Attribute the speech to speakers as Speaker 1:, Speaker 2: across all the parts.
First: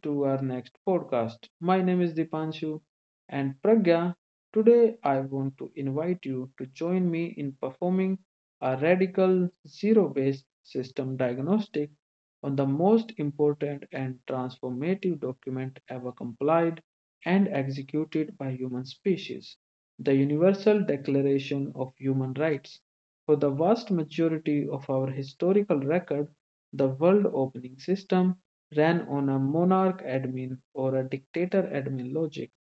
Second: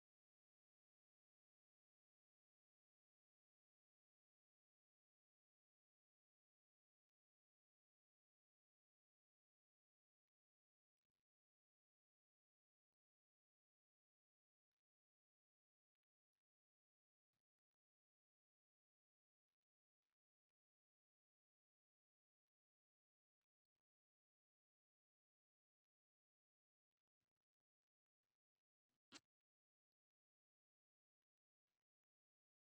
Speaker 1: to our next podcast. My name is Dipanshu and Pragya. Today, I want to invite you to join me in performing a radical zero based system diagnostic on the most important and transformative document ever complied and executed by human species, the Universal Declaration of Human Rights. For the vast majority of our historical record, the world opening system ran on a monarch admin or a dictator admin logic,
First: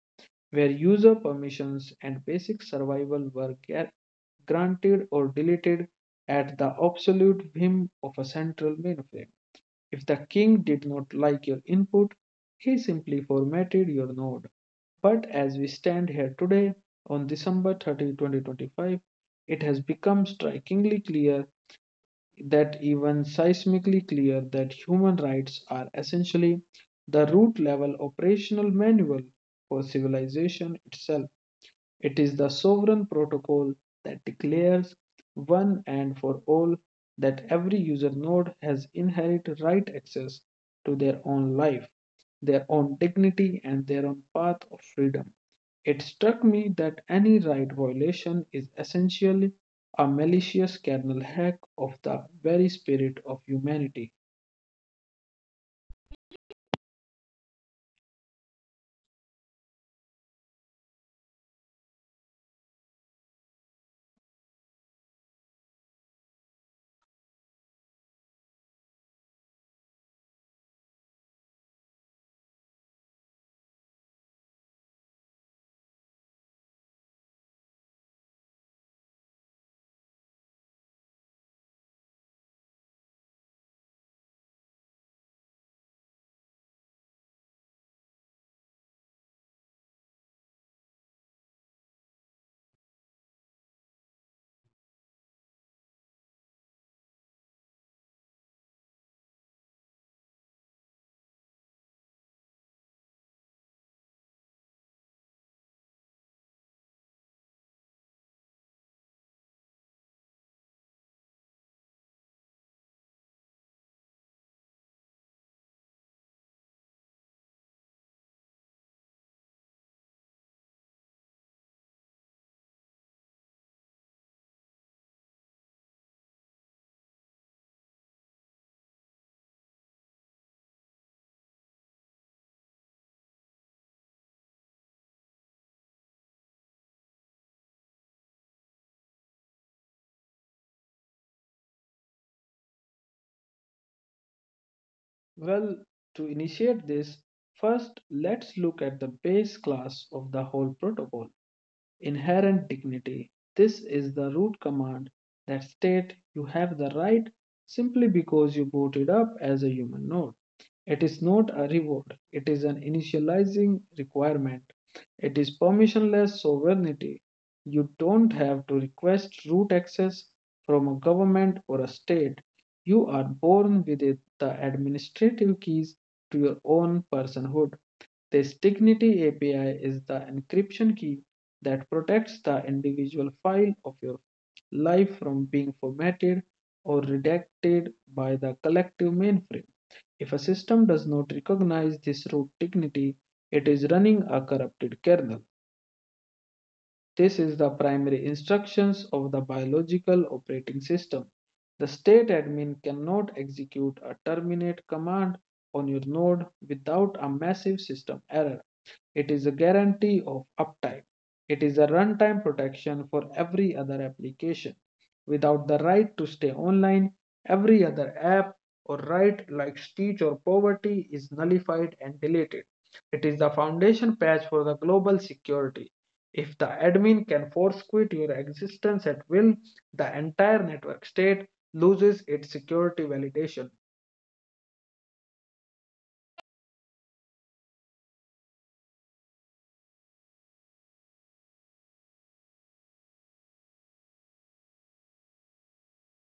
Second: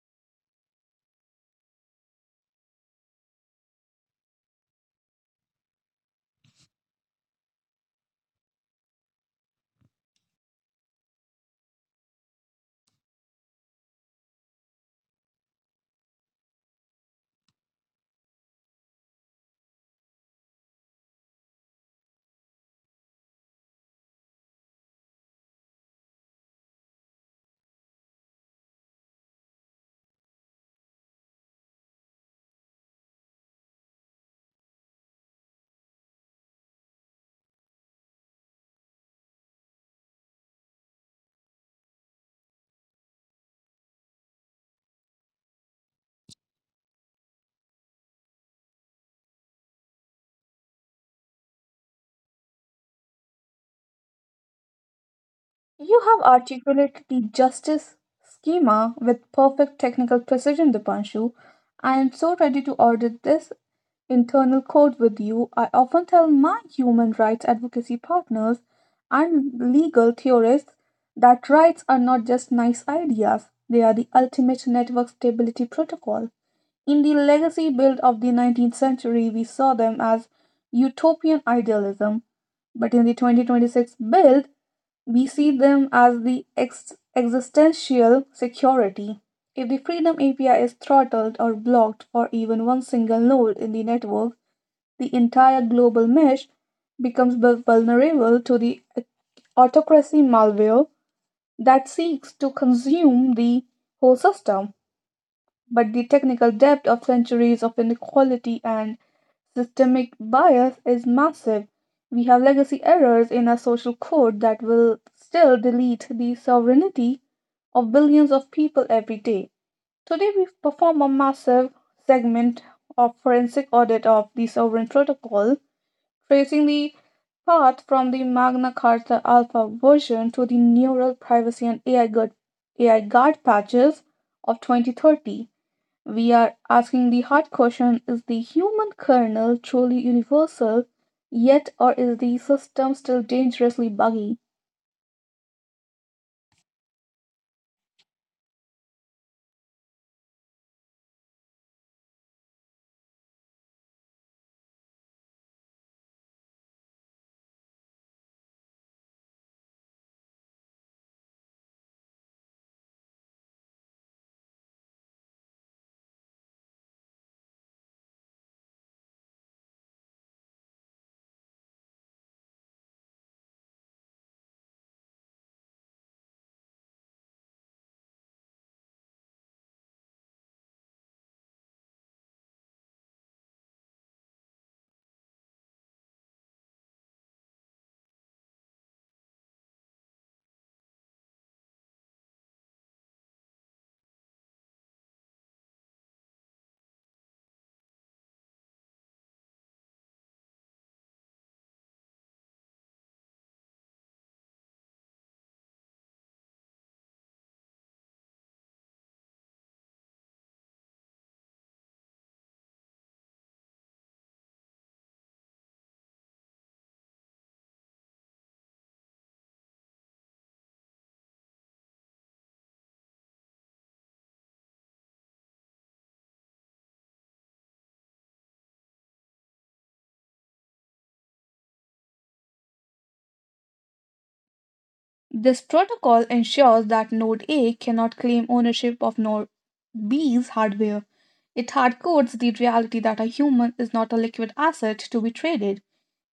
Speaker 1: where user permissions and basic survival were granted or deleted at the absolute whim of a central mainframe. If the king did not like your input, he simply formatted your node. But as we stand here today, on December 30, 2025, it has become strikingly clear that even seismically clear that human rights are essentially the root level operational manual for civilization itself. It is the sovereign protocol that declares one and for all that every user node has inherent right access to their own life, their own dignity, and their own path of freedom. It struck me that any right violation is essentially a malicious kernel hack of the very spirit of humanity.
Speaker 2: You have articulated the justice schema with perfect technical precision, Dipanshu. I am so ready to audit this internal code with you. I often tell my human rights advocacy partners and legal theorists that rights are not just nice ideas, they are the ultimate network stability protocol. In the legacy build of the 19th century, we saw them as utopian idealism. But in the 2026 build, we see them as the existential security. If the Freedom API is throttled or blocked for even one single node in the network, the entire global mesh becomes vulnerable to the autocracy malware that seeks to consume the whole system. But the technical depth of centuries of inequality and systemic bias is massive. We have legacy errors in our social code that will still delete the sovereignty of billions of people every day. Today, we perform a massive segment of forensic audit of the sovereign protocol, tracing the path from the Magna Carta Alpha version to the neural privacy and AI guard patches of 2030. We are asking the hard question: is the human kernel truly universal, yet, or is the system still dangerously buggy?
Speaker 1: Well, to initiate this, first let's look at the base class of the whole protocol inherent dignity. This is the root command that states you have the right simply because you booted up as a human node. It is not a reward, it is an initializing requirement. It is permissionless sovereignty. You don't have to request root access from a government or a state. You are born with it, the administrative keys to your own personhood. This Dignity API is the encryption key that protects the individual file of your life from being formatted or redacted by the collective mainframe. If a system does not recognize this root dignity, it is running a corrupted kernel. This is the primary instructions of the biological operating system. The state admin cannot execute a terminate command on your node without a massive system error. It is a guarantee of uptime. It is a runtime protection for every other application. Without the right to stay online, every other app or right like speech or poverty is nullified and deleted. It is the foundation patch for the global security. If the admin can force quit your existence at will, the entire network state loses its security validation.
Speaker 2: This protocol ensures that Node A cannot claim ownership of Node B's hardware. It hardcodes the reality that a human is not a liquid asset to be traded.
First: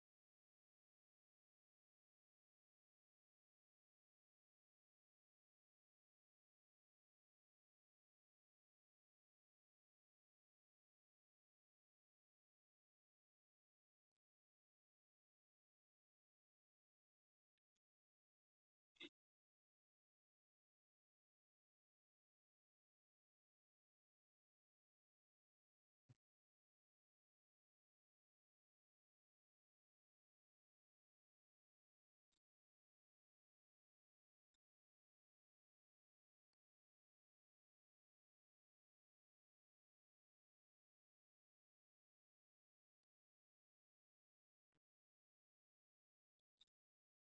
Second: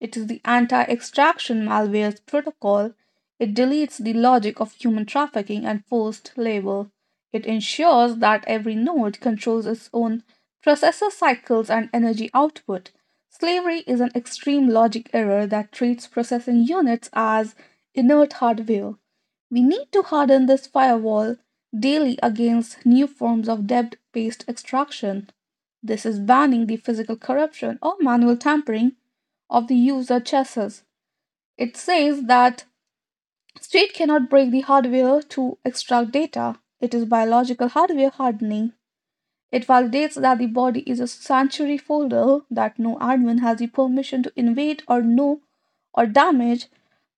Speaker 2: It is the anti extraction malware's protocol. It deletes the logic of human trafficking and forced labor. It ensures that every node controls its own processor cycles and energy output. Slavery is an extreme logic error that treats processing units as inert hardware. We need to harden this firewall daily against new forms of debt based extraction. This is banning the physical corruption or manual tampering of the user chassis. It says that state cannot break the hardware to extract data. It is biological hardware hardening. It validates that the body is a sanctuary folder that no admin has the permission to invade or know or damage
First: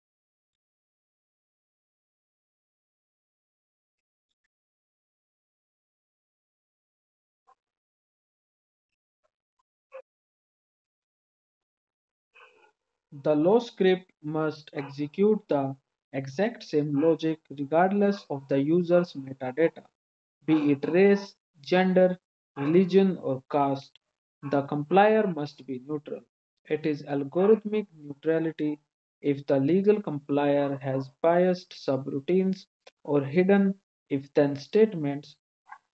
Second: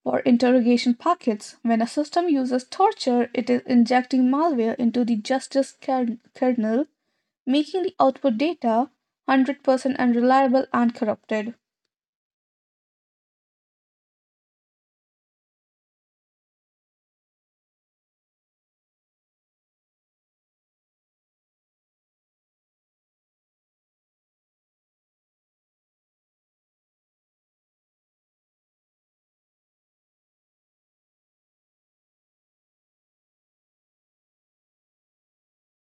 Speaker 2: for interrogation packets. When a system uses torture, it is injecting malware into the justice kernel, making the output data 100% unreliable and corrupted.
Speaker 1: The low script must execute the exact same logic regardless of the user's metadata, be it race, gender, religion, or caste. The complier must be neutral. It is algorithmic neutrality if the legal complier has biased subroutines or hidden if then statements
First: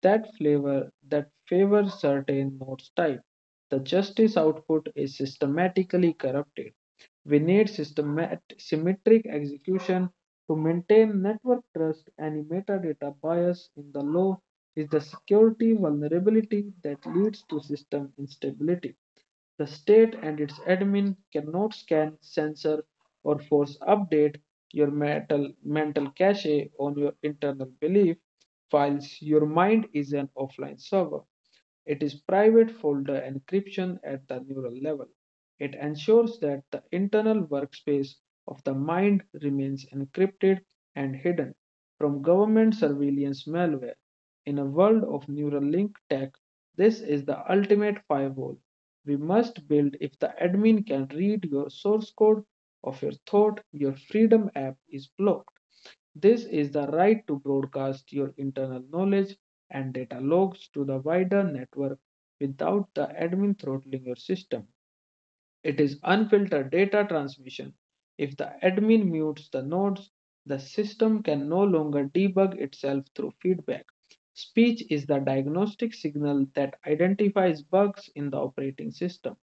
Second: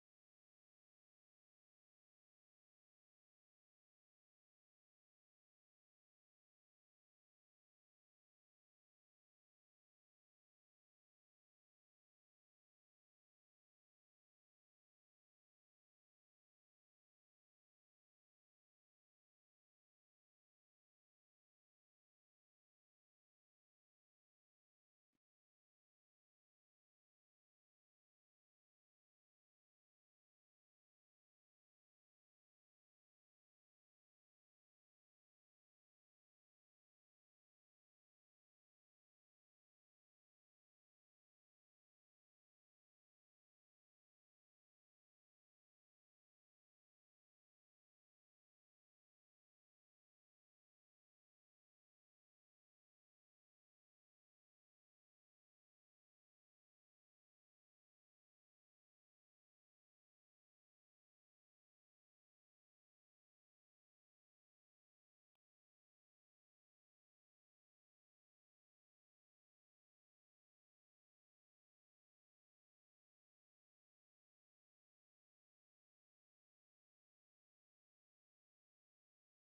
Speaker 1: that flavor that favor certain nodes type. The justice output is systematically corrupted. We need symmetric execution to maintain network trust. Any metadata bias in the law is the security vulnerability that leads to system instability. The state and its admin cannot scan, censor, or force update your mental cache on your internal belief files. Your mind is an offline server. It is private folder encryption at the neural level. It ensures that the internal workspace of the mind remains encrypted and hidden from government surveillance malware. In a world of neural link tech, this is the ultimate firewall we must build if the admin can read your source code of your thought, your freedom app is blocked. This is the right to broadcast your internal knowledge and data logs to the wider network without the admin throttling your system. It is unfiltered data transmission. If the admin mutes the nodes, the system can no longer debug itself through feedback. Speech is the diagnostic signal that identifies bugs in the operating system.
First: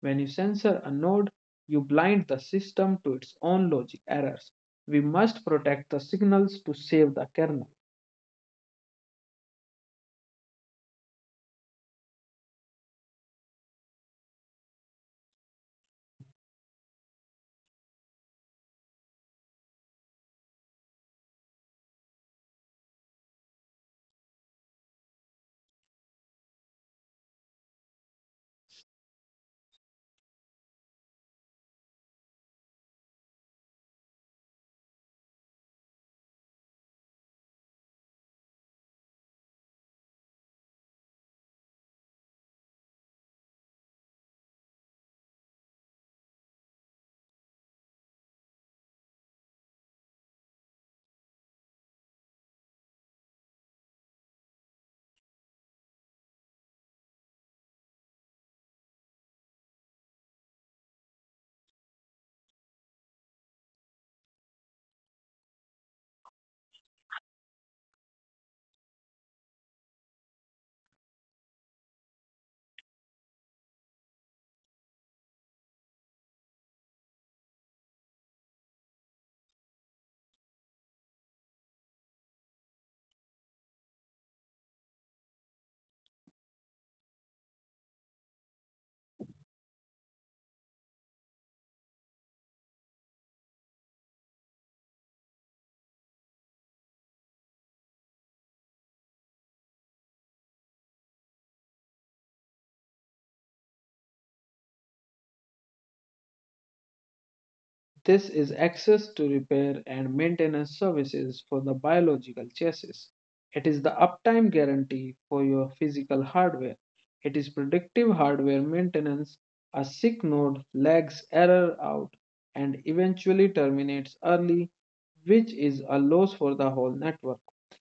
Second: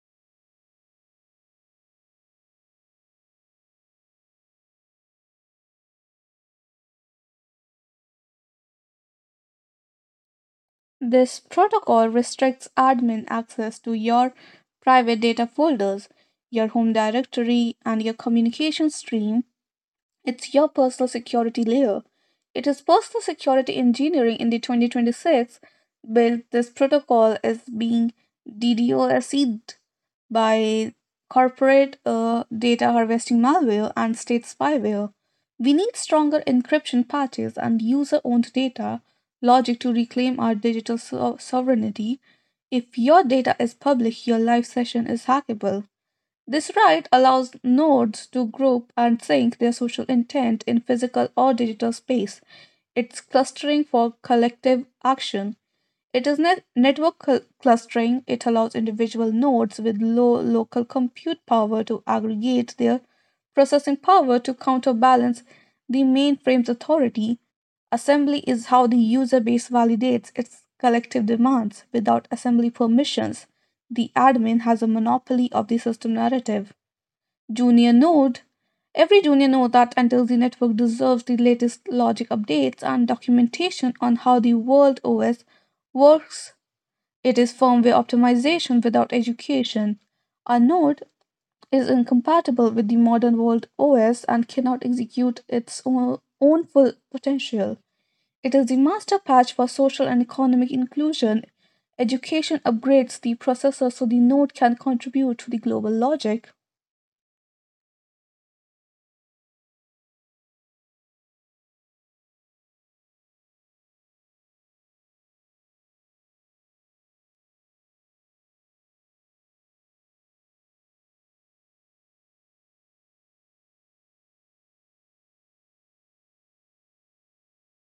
Speaker 1: When you censor a node, you blind the system to its own logic errors. We must protect the signals to save the kernel.
Speaker 2: This protocol restricts admin access to your private data folders, your home directory, and your communication stream. It's your personal security layer. It is personal security engineering in the 2026 built. This protocol is being DDoSed by corporate data harvesting malware and state spyware. We need stronger encryption patches and user owned data logic to reclaim our digital sovereignty. If your data is public, your live session is hackable. This right allows nodes to group and sync their social intent in physical or digital space. It's clustering for collective action. It is network clustering. It allows individual nodes with low local compute power to aggregate their processing power to counterbalance the mainframe's authority. Assembly is how the user base validates its collective demands. Without assembly permissions, the admin has a monopoly of the system narrative. Junior node. Every junior node that enters the network deserves the latest logic updates and documentation on how the world OS works. It is firmware optimization without education. A node is incompatible with the modern world OS and cannot execute its own full potential. It is the master patch for social and economic inclusion. Education upgrades the processor so the node can contribute to the global logic.
Speaker 1: This is access to repair and maintenance services for the biological chassis. It is the uptime guarantee for your physical hardware. It is predictive hardware maintenance. A sick node lags error out and eventually terminates early, which is a loss for the whole network.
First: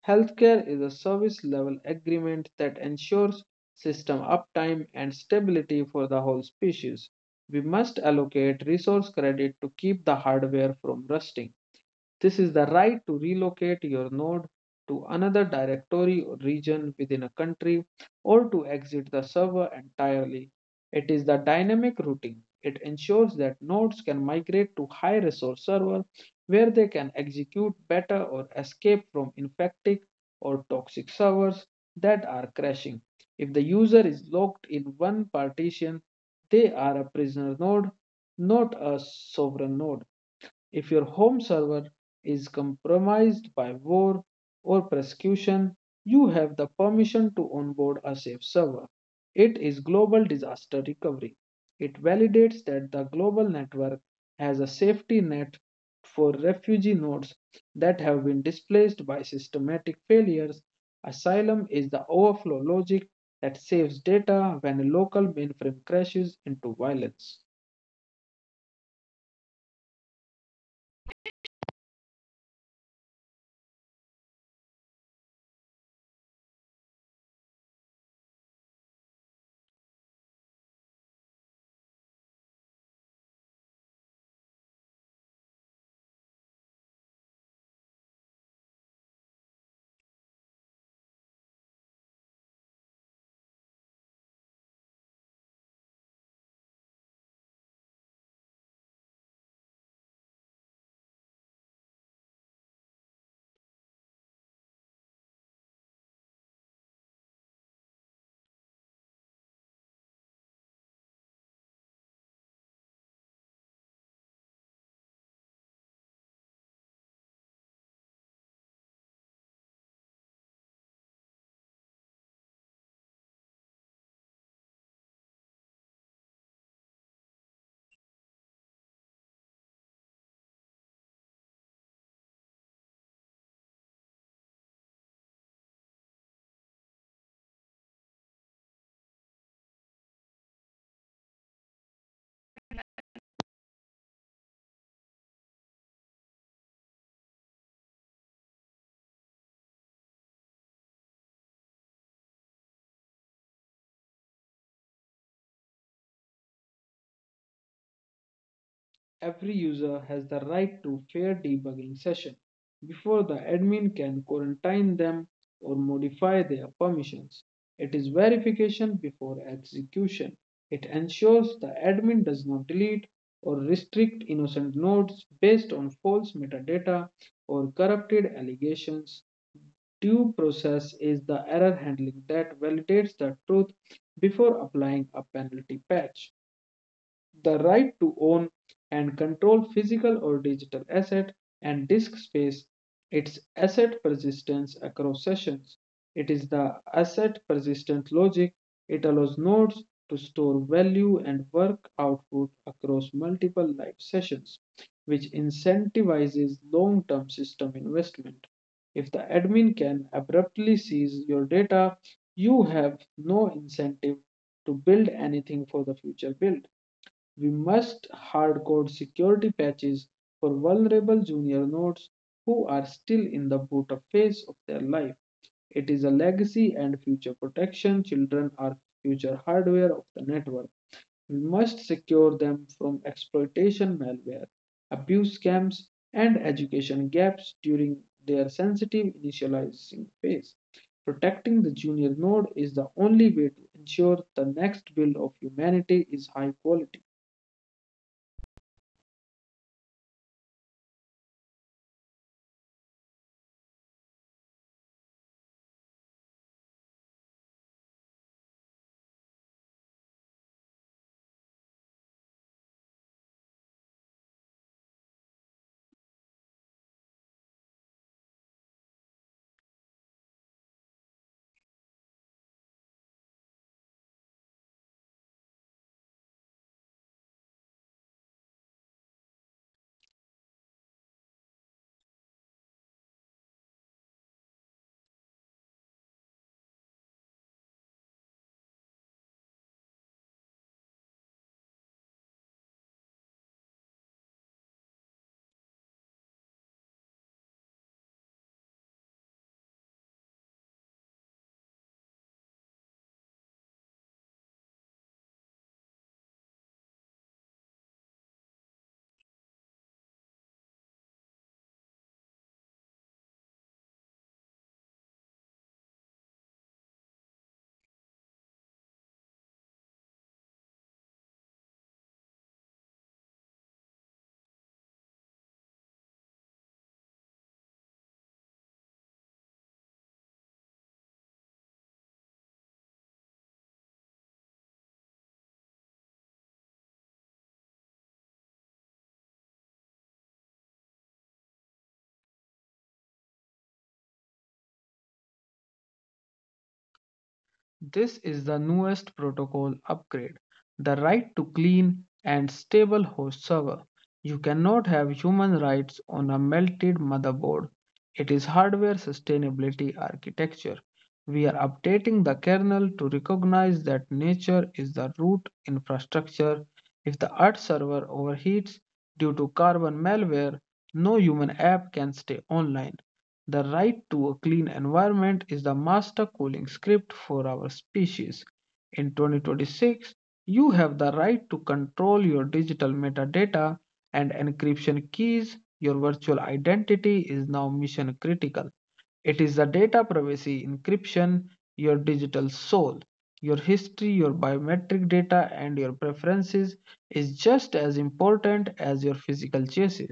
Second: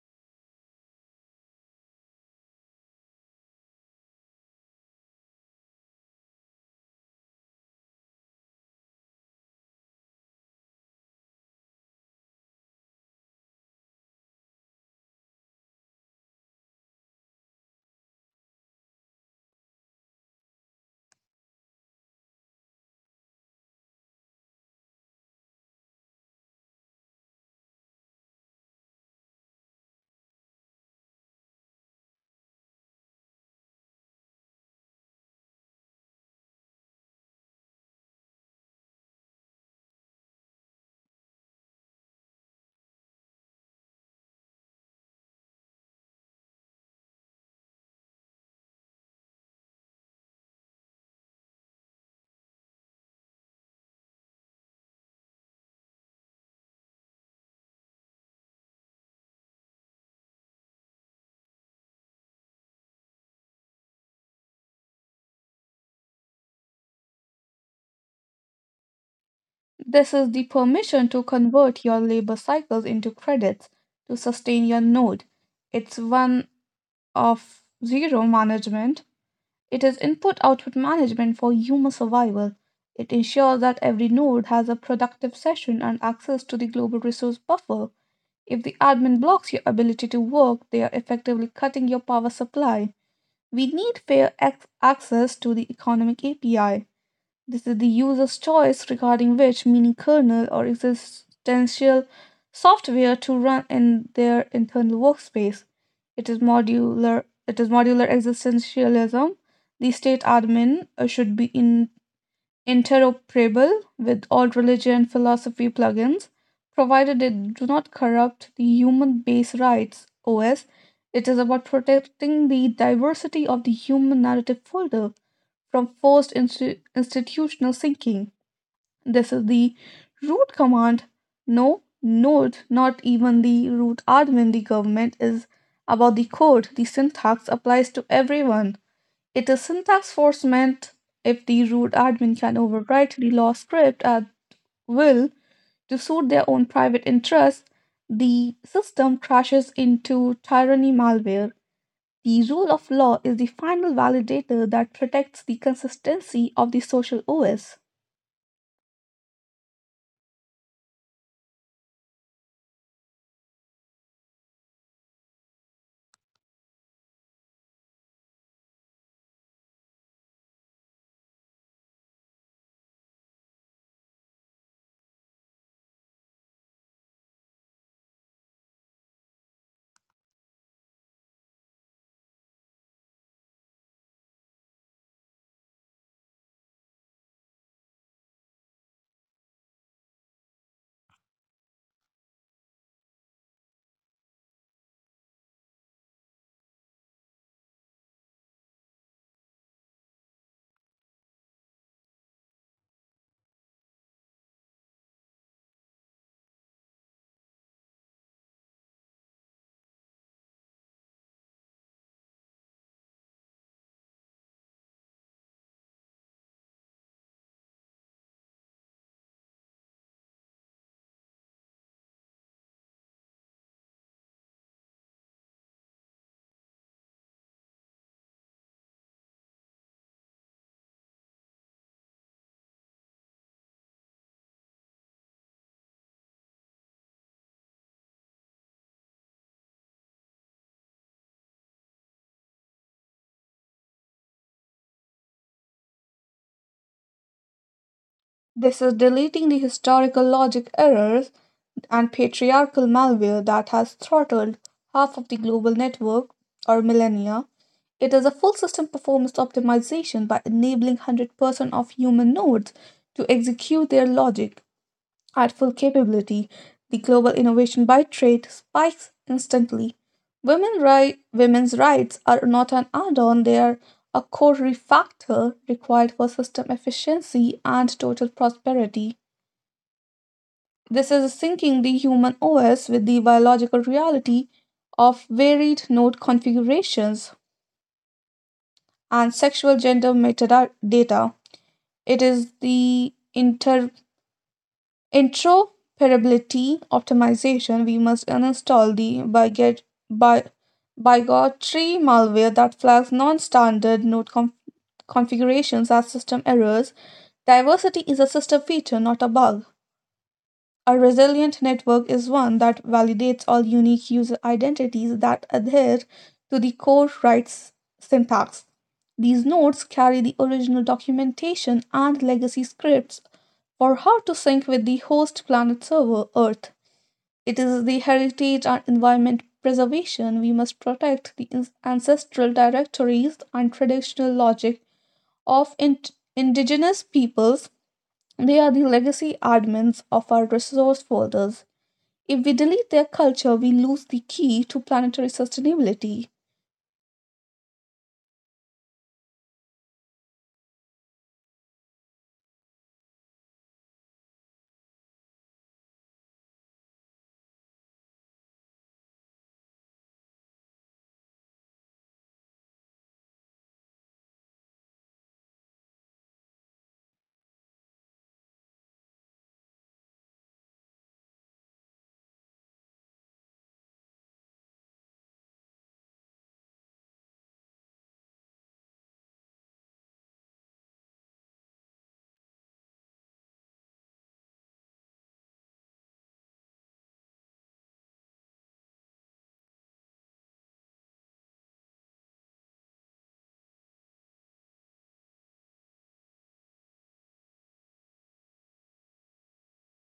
Speaker 1: Healthcare is a service level agreement that ensures system uptime and stability for the whole species. We must allocate resource credit to keep the hardware from rusting. This is the right to relocate your node to another directory or region within a country or to exit the server entirely. It is the dynamic routing. It ensures that nodes can migrate to high resource servers where they can execute better or escape from infected or toxic servers that are crashing. If the user is locked in one partition, they are a prisoner node, not a sovereign node. If your home server is compromised by war or persecution, you have the permission to onboard a safe server. It is global disaster recovery. It validates that the global network has a safety net for refugee nodes that have been displaced by systematic failures. Asylum is the overflow logic that saves data when a local mainframe crashes into violence.
Speaker 2: This is the permission to convert your labor cycles into credits to sustain your node. It's one of zero management. It is input output management for human survival. It ensures that every node has a productive session and access to the global resource buffer. If the admin blocks your ability to work, they are effectively cutting your power supply. We need fair access to the economic API. This is the user's choice regarding which mini kernel or existential software to run in their internal workspace. It is modular. It is modular existentialism. The state admin should be in interoperable with all religion and philosophy plugins, provided they do not corrupt the human base rights OS. It is about protecting the diversity of the human narrative folder from forced institutional sinking. This is the root command. No, note, not even the root admin. The government is about the code. The syntax applies to everyone. It is syntax force meant. If the root admin can overwrite the law script at will to suit their own private interests, the system crashes into tyranny malware. The rule of law is the final validator that protects the consistency of the social OS.
Speaker 1: Every user has the right to fair debugging session before the admin can quarantine them or modify their permissions. It is verification before execution. It ensures the admin does not delete or restrict innocent nodes based on false metadata or corrupted allegations. Due process is the error handling that validates the truth before applying a penalty patch the right to own and control physical or digital asset and disk space, its asset persistence across sessions. It is the asset persistent logic. It allows nodes to store value and work output across multiple live sessions, which incentivizes long term system investment. If the admin can abruptly seize your data, you have no incentive to build anything for the future build. We must hardcode security patches for vulnerable junior nodes who are still in the boot up phase of their life. It is a legacy and future protection. Children are future hardware of the network. We must secure them from exploitation malware, abuse scams, and education gaps during their sensitive initializing phase. Protecting the junior node is the only way to ensure the next build of humanity is high quality.
Speaker 2: This is deleting the historical logic errors and patriarchal malware that has throttled half of the global network or millennia. It is a full system performance optimization by enabling 100% of human nodes to execute their logic Artful capability, the global innovation by trade spikes instantly. Women's rights are not an add on, they are a core factor required for system efficiency and total prosperity. This is syncing the human OS with the biological reality of varied node configurations and sexual gender metadata. It is the interoperability optimization. We must uninstall the by bigotry malware that flags non-standard configurations as system errors. Diversity is a system feature, not a bug. A resilient network is one that validates all unique user identities that adhere to the core rights syntax. These nodes carry the original documentation and legacy scripts for how to sync with the host planet server, Earth. It is the heritage and environment preservation. We must protect the ancestral directories and traditional logic of indigenous peoples. They are the legacy admins of our resource folders. If we delete their culture, we lose the key to planetary sustainability.
Speaker 1: This is the newest protocol upgrade, the right to clean and stable host server. You cannot have human rights on a melted motherboard. It is hardware sustainability architecture. We are updating the kernel to recognize that nature is the root infrastructure. If the Earth server overheats due to carbon malware, no human app can stay online. The right to a clean environment is the master calling script for our species. In 2026, you have the right to control your digital metadata and encryption keys. Your virtual identity is now mission critical. It is the data privacy encryption, your digital soul, your history, your biometric data, and your preferences is just as important as your physical chassis.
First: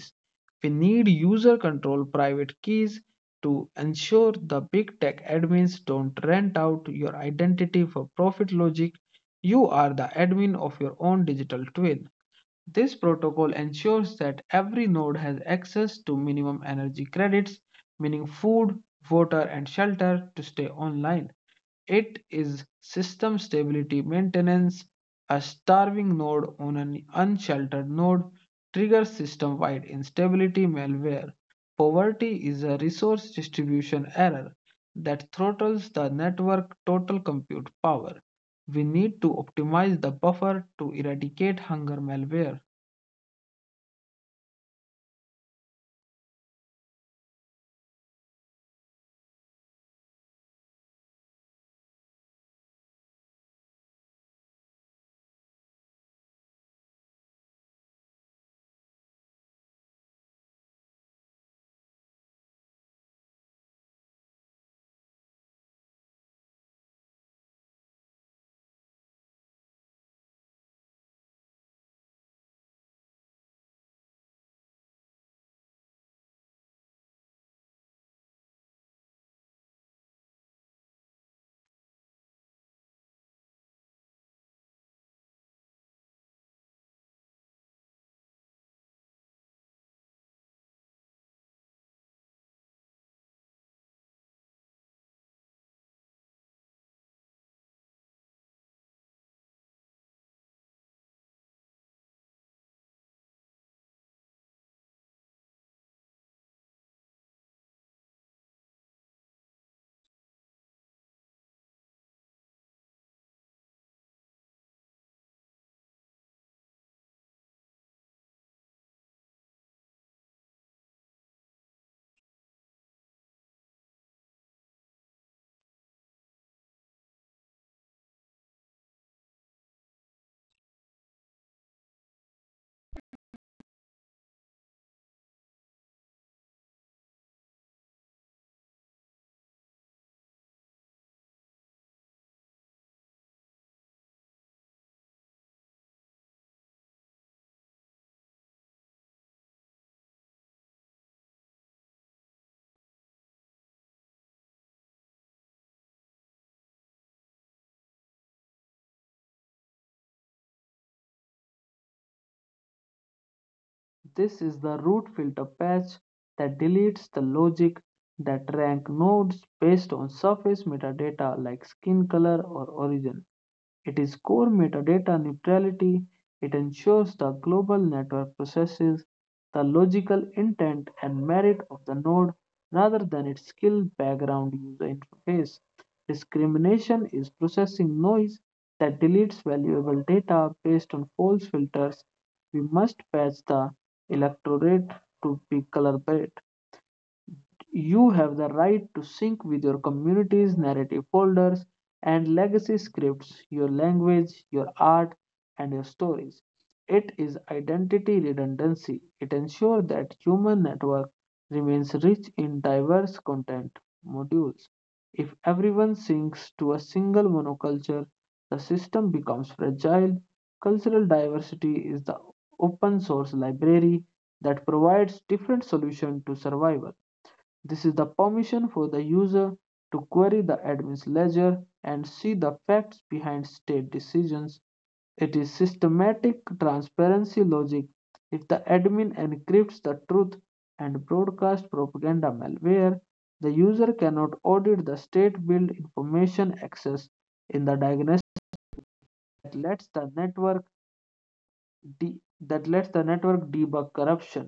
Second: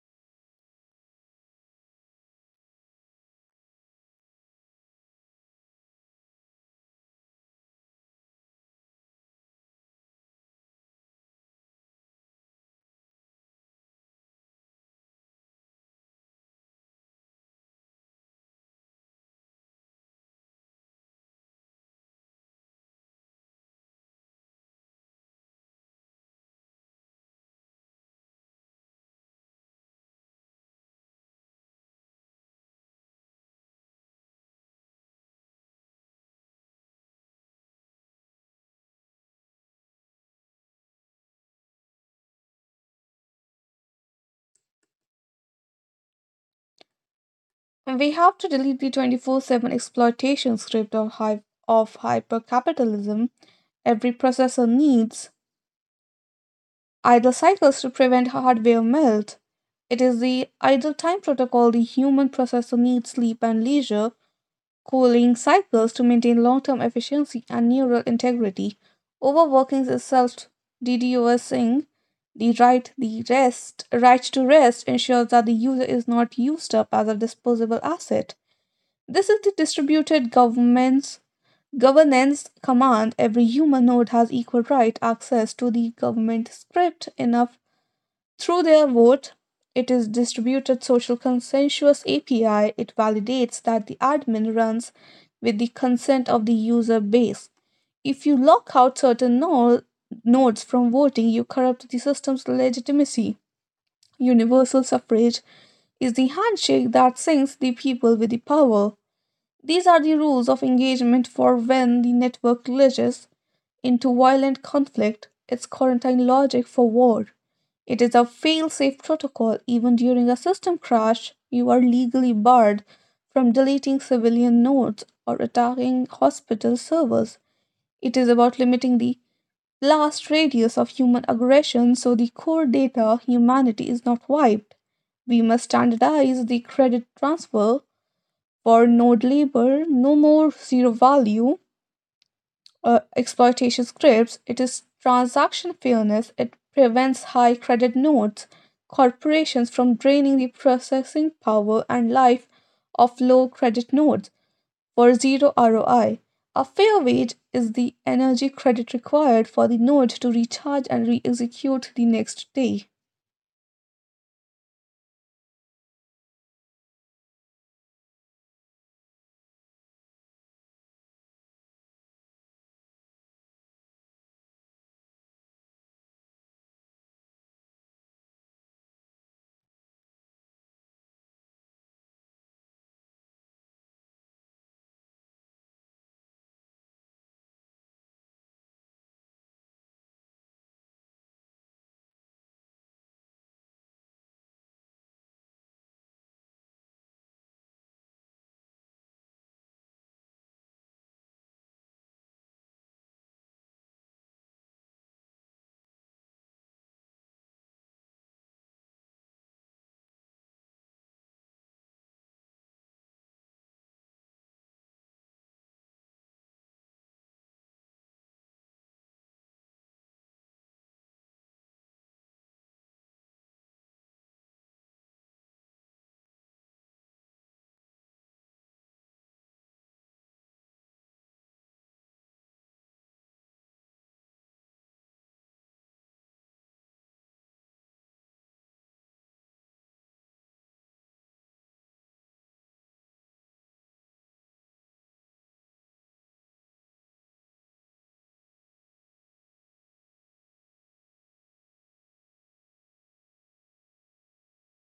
Speaker 1: We need user control private keys to ensure the big tech admins don't rent out your identity for profit logic, you are the admin of your own digital twin. This protocol ensures that every node has access to minimum energy credits, meaning food, water, and shelter to stay online. It is system stability maintenance. A starving node on an unsheltered node triggers system wide instability malware. Poverty is a resource distribution error that throttles the network total compute power. We need to optimize the buffer to eradicate hunger malware.
Speaker 2: We have to delete the 24/7 exploitation script of hypercapitalism. Every processor needs idle cycles to prevent hardware melt. It is the idle time protocol. The human processor needs sleep and leisure cooling cycles to maintain long term efficiency and neural integrity. Overworking is self deducing. The right the rest right to rest ensures that the user is not used up as a disposable asset. This is the distributed government's governance command. Every human node has equal right access to the government script enough through their vote. It is distributed social consensus API. It validates that the admin runs with the consent of the user base. If you lock out certain nodes from voting, you corrupt the system's legitimacy. Universal suffrage is the handshake that sinks the people with the power. These are the rules of engagement for when the network glitches into violent conflict. It's quarantine logic for war. It is a fail-safe protocol. Even during a system crash, you are legally barred from deleting civilian nodes or attacking hospital servers. It is about limiting the blast radius of human aggression so the core data, humanity, is not wiped. We must standardize the credit transfer for node labor. No more zero value exploitation scripts. It is transaction fairness. It prevents high credit notes corporations from draining the processing power and life of low credit notes for zero ROI. A fair wage is the energy credit required for the node to recharge and re execute the next day.
Speaker 1: This is the root filter patch that deletes the logic that rank nodes based on surface metadata like skin color or origin. It is core metadata neutrality. It ensures the global network processes the logical intent and merit of the node rather than its skill background user interface. Discrimination is processing noise that deletes valuable data based on false filters. We must patch the electorate to be color-blind you have the right to sync with your community's narrative folders and legacy scripts, your language, your art, and your stories. It is identity redundancy. It ensures that human network remains rich in diverse content modules. If everyone sinks to a single monoculture, the system becomes fragile. Cultural diversity is the open source library that provides different solutions to survival. This is the permission for the user to query the admin's ledger and see the facts behind state decisions. It is systematic transparency logic. If the admin encrypts the truth and broadcasts propaganda malware, the user cannot audit the state built information access in the diagnosis that lets the network de- that lets the network debug corruption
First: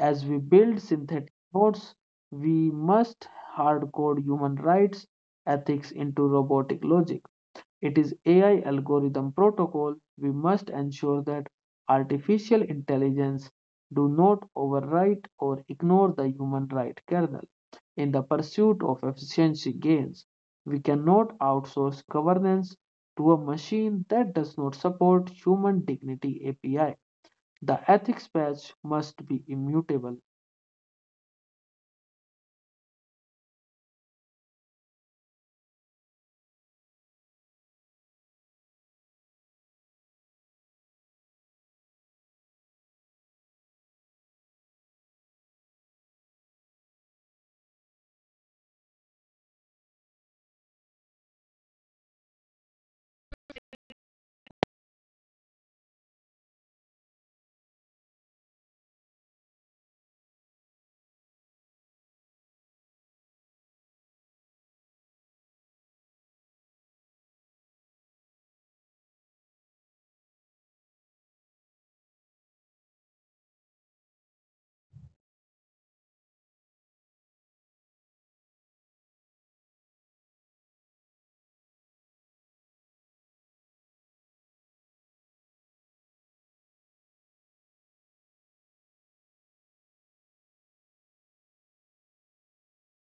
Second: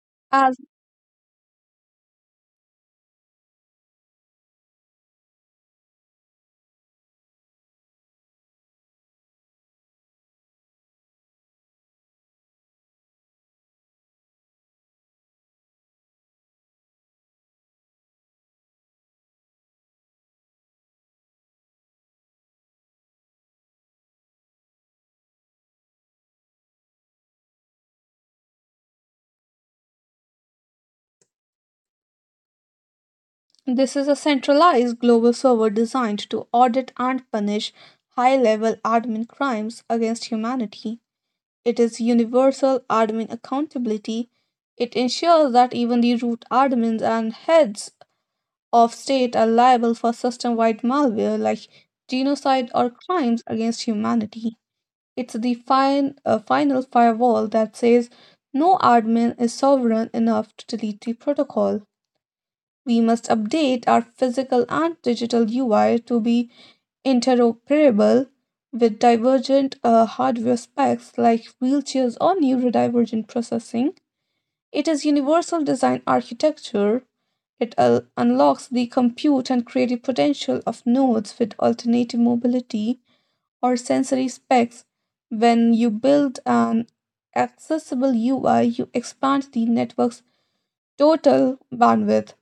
Speaker 1: as we
Speaker 2: As
Speaker 1: build synthetic nodes, we must hardcode human rights ethics into robotic logic. It is AI algorithm protocol. We must ensure that artificial intelligence do not overwrite or ignore the human right kernel in the pursuit of efficiency gains. We cannot outsource governance to a machine that does not support human dignity API. The ethics patch must be immutable.
Speaker 2: this is a centralized global server designed to audit and punish high level admin crimes against humanity, it is universal admin accountability. It ensures that even the root admins and heads of state are liable for system wide malware like genocide or crimes against humanity. It's the final firewall that says no admin is sovereign enough to delete the protocol. We must update our physical and digital UI to be interoperable with divergent hardware specs like wheelchairs or neurodivergent processing. It is universal design architecture. It unlocks the compute and creative potential of nodes with alternative mobility or sensory specs. When you build an accessible UI, you expand the network's total bandwidth.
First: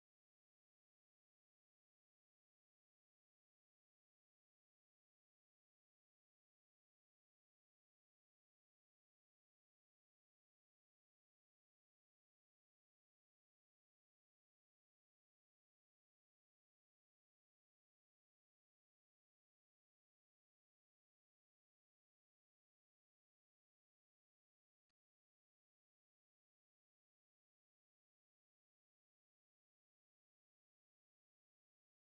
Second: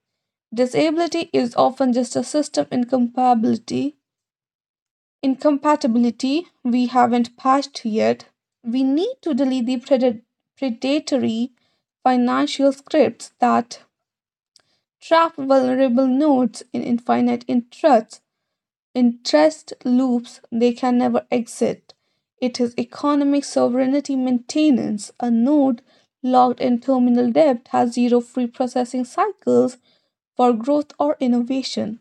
Speaker 2: Disability is often just a system incompatibility. Incompatibility we haven't patched yet. We need to delete the predatory financial scripts that trap vulnerable nodes in interest loops they can never exit. It is economic sovereignty maintenance. A node locked in terminal debt has zero free processing cycles for growth or innovation.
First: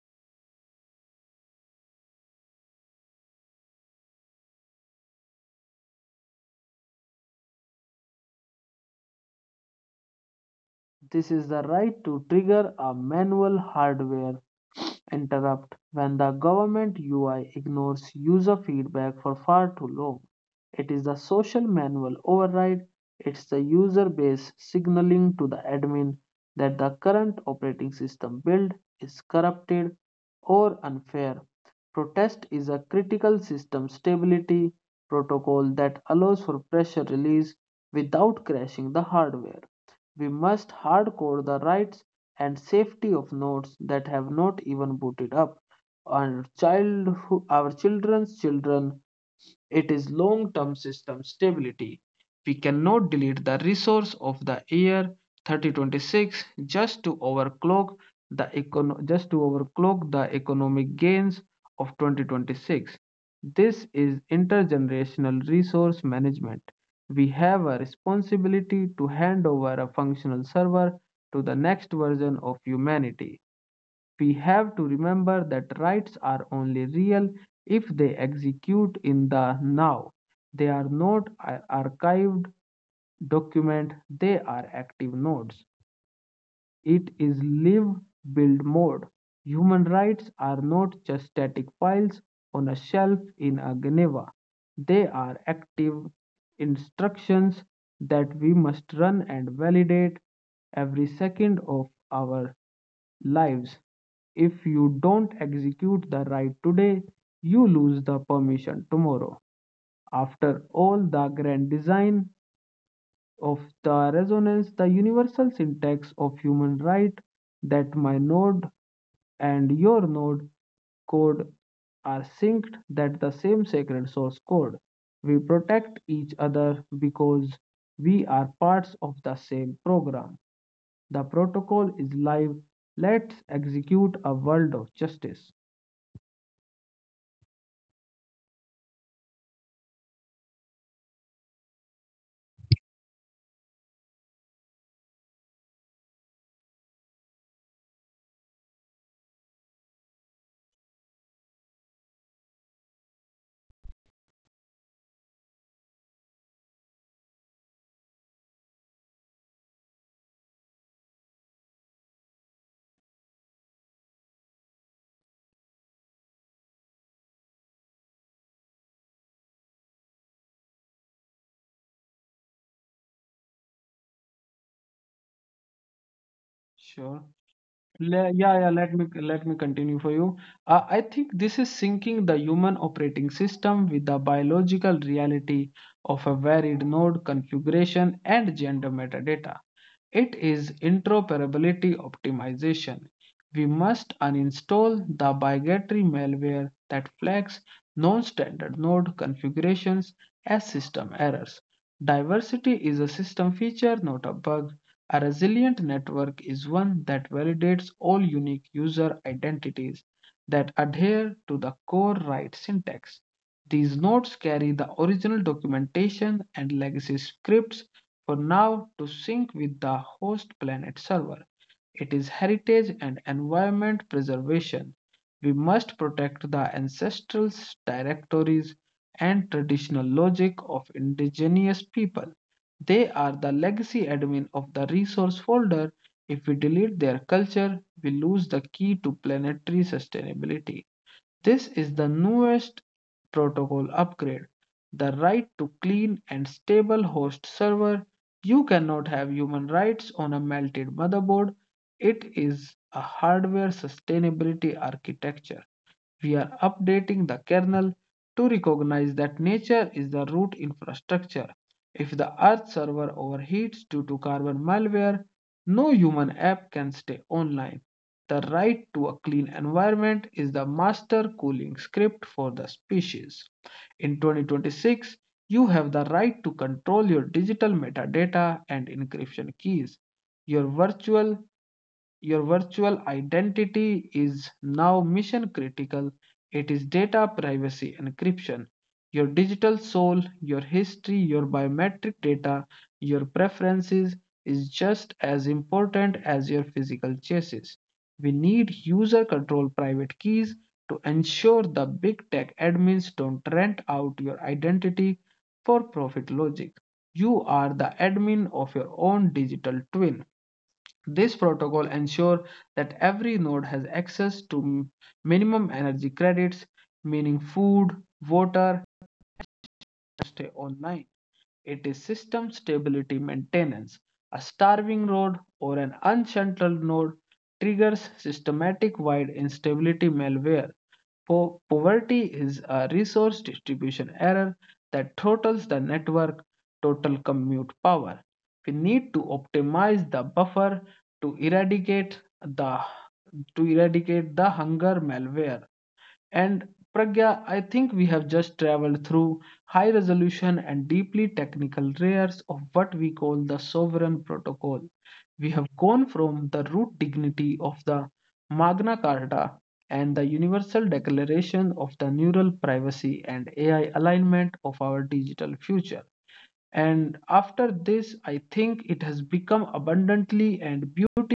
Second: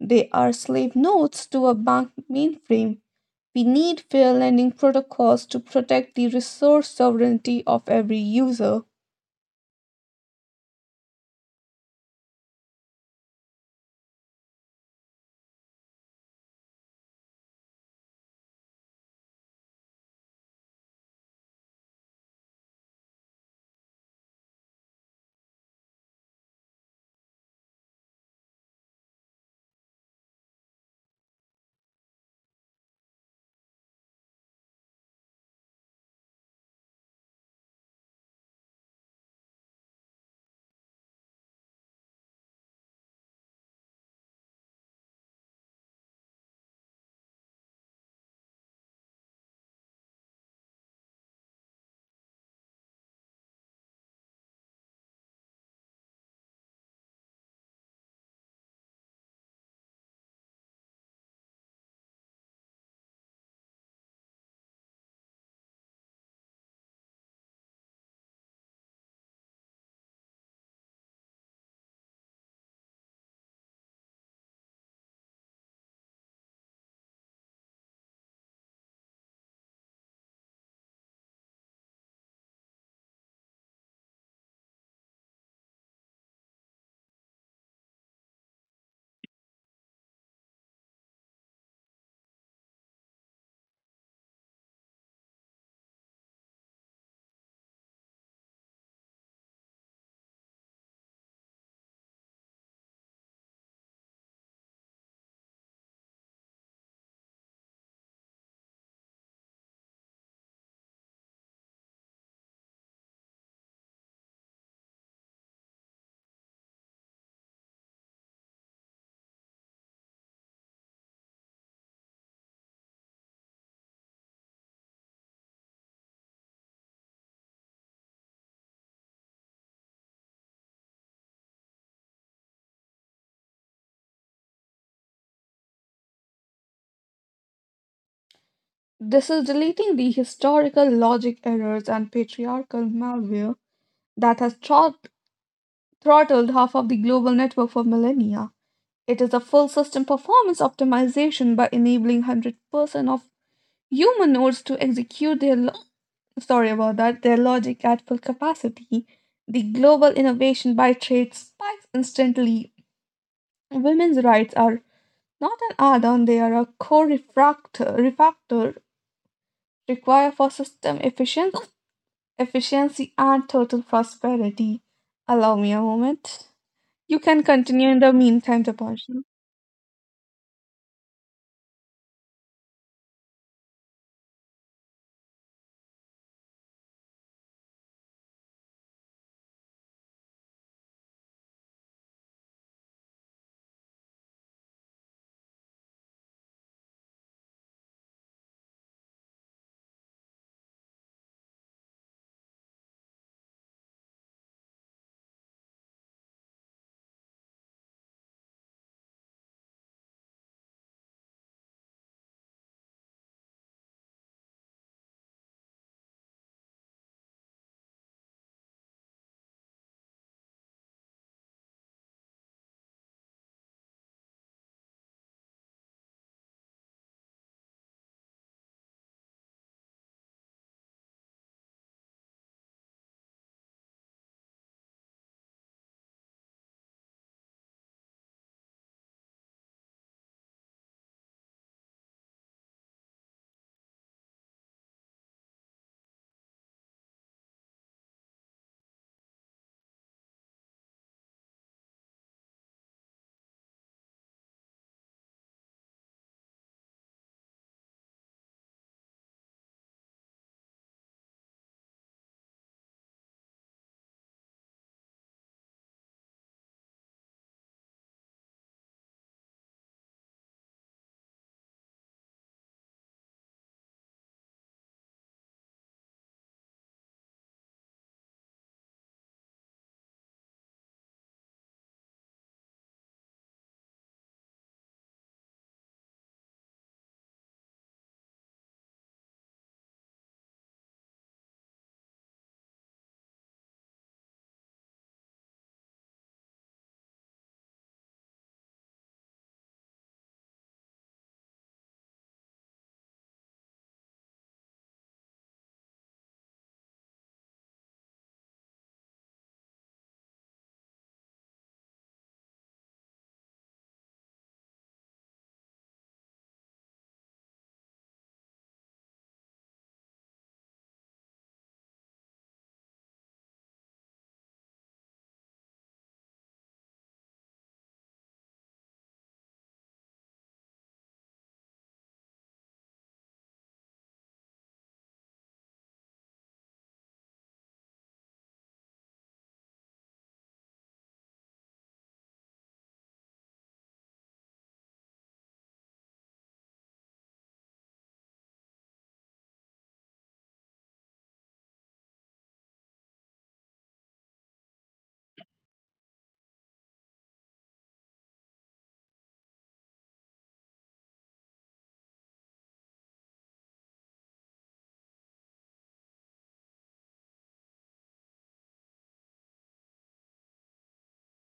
Speaker 2: They are slave nodes to a bank mainframe. We need fair lending protocols to protect the resource sovereignty of every user.
Speaker 1: This is the right to trigger a manual hardware interrupt when the government UI ignores user feedback for far too long. It is the social manual override, it's the user base signaling to the admin that the current operating system build is corrupted or unfair. Protest is a critical system stability protocol that allows for pressure release without crashing the hardware. We must hardcore the rights and safety of nodes that have not even booted up. Our childhood, our children's children, it is long term system stability. We cannot delete the resource of the year 3026 just to overclock just to overclock the economic gains of 2026. This is intergenerational resource management. We have a responsibility to hand over a functional server to the next version of humanity. We have to remember that rights are only real if they execute in the now. They are not archived document, they are active nodes. It is live build mode. Human rights are not just static files on a shelf in a Geneva. They are active instructions that we must run and validate every second of our lives. If you don't execute the right today, you lose the permission tomorrow. After all, the grand design of the resonance, the universal syntax of human right, that my node and your node code are synced, that the same sacred source code. We protect each other because we are parts of the same program. The protocol is live. Let's execute a world of justice.
Speaker 2: This is deleting the historical logic errors and patriarchal malware that has throttled half of the global network for millennia. It is a full system performance optimization by enabling 100% of human nodes to execute their sorry about that, their logic at full capacity, the global innovation by trade spikes instantly. Women's rights are not an add on, they are a core refactor required for system efficiency and total prosperity. Allow me a moment. You
Speaker 1: Sure.
Speaker 2: can continue in the
Speaker 1: Yeah,
Speaker 2: meantime,
Speaker 1: yeah. Let me
Speaker 2: Tapasya.
Speaker 1: let me continue for you. I think this is syncing the human operating system with the biological reality of a varied node configuration and gender metadata. It is interoperability optimization. We must uninstall the obligatory malware that flags non-standard node configurations as system errors. Diversity is a system feature, not a bug. A resilient network is one that validates all unique user identities that adhere to the core right syntax. These notes carry the original documentation and legacy scripts for now to sync with the host planet server. It is heritage and environment preservation. We must protect the ancestral directories and traditional logic of indigenous people. They are the legacy admin of the resource folder. If we delete their culture, we lose the key to planetary sustainability. This is the newest protocol upgrade, the right to clean and stable host server. You cannot have human rights on a melted motherboard. It is a hardware sustainability architecture. We are updating the kernel to recognize that nature is the root infrastructure. If the Earth server overheats due to carbon malware, no human app can stay online. The right to a clean environment is the master cooling script for the species. In 2026, you have the right to control your digital metadata and encryption keys. Your virtual your virtual identity is now mission critical. It is data privacy encryption. Your digital soul, your history, your biometric data, your preferences is just as important as your physical chassis. We need user control private keys to ensure the big tech admins don't rent out your identity for profit logic. You are the admin of your own digital twin. This protocol ensures that every node has access to minimum energy credits, meaning food, water, and stay online. It is system stability maintenance. A starving node or an unshuntable node triggers systematic wide instability malware. Poverty is a resource distribution error that throttles the network total compute power. We need to optimize the buffer to eradicate the to eradicate the hunger malware and Pragya, I think we have just traveled through high resolution and deeply technical layers of what we call the sovereign protocol. We have gone from the root dignity of the Magna Carta and the Universal Declaration of the Neural Privacy and AI alignment of our digital future. And after this, I think it has become abundantly and beautifully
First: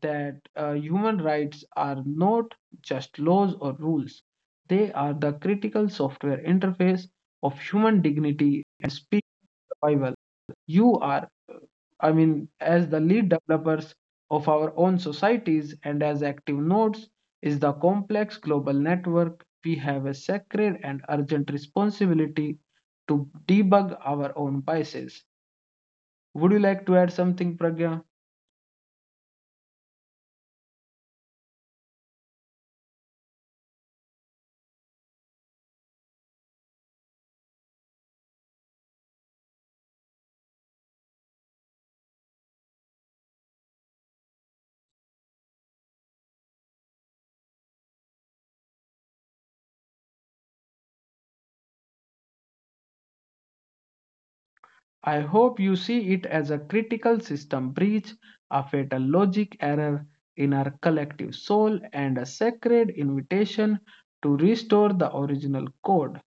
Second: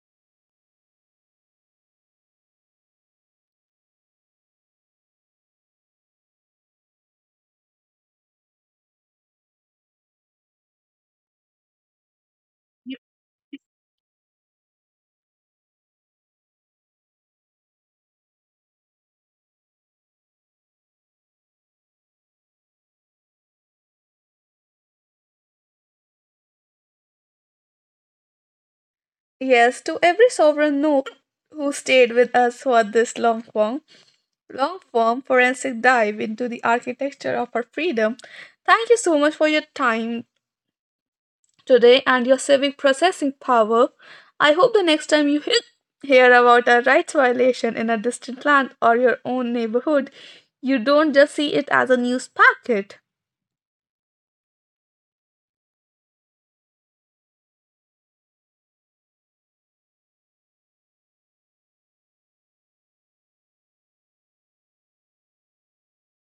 Speaker 1: that human rights are not just laws or rules, they are the critical software interface of human dignity and speech survival. You are, I mean, as the lead developers of our own societies and as active nodes is the complex global network, we have a sacred and urgent responsibility to debug our own biases. Would you like to add something, Pragya?
Speaker 2: Yes, to every sovereign no who stayed with us for this long while, long form forensic dive into the architecture of our freedom. Thank you so much for your time today and your civic processing power. I hope the next time you hear about a rights violation in a distant land or your own neighborhood, you don't just see it as a news packet.
Speaker 1: I hope you see it as a critical system breach, a fatal logic error in our collective soul, and a sacred invitation to restore the original code.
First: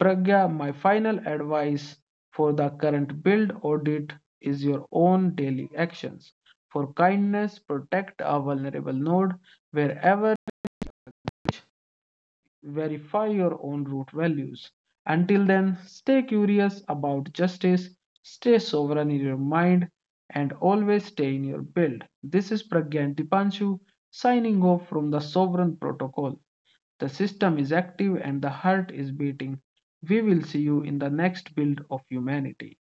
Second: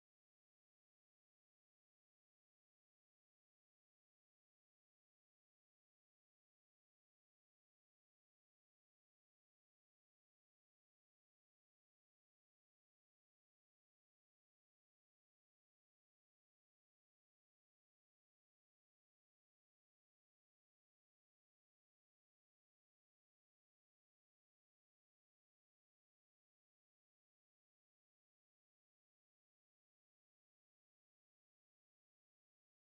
Speaker 1: Pragya, my final advice for the current build audit is your own daily actions. For kindness, protect a vulnerable node wherever, verify your own root values. Until then, stay curious about justice, stay sovereign in your mind, and always stay in your build. This is Pragyan Dipanshu signing off from the Sovereign Protocol. The system is active and the heart is beating. We will see you in the next build of humanity.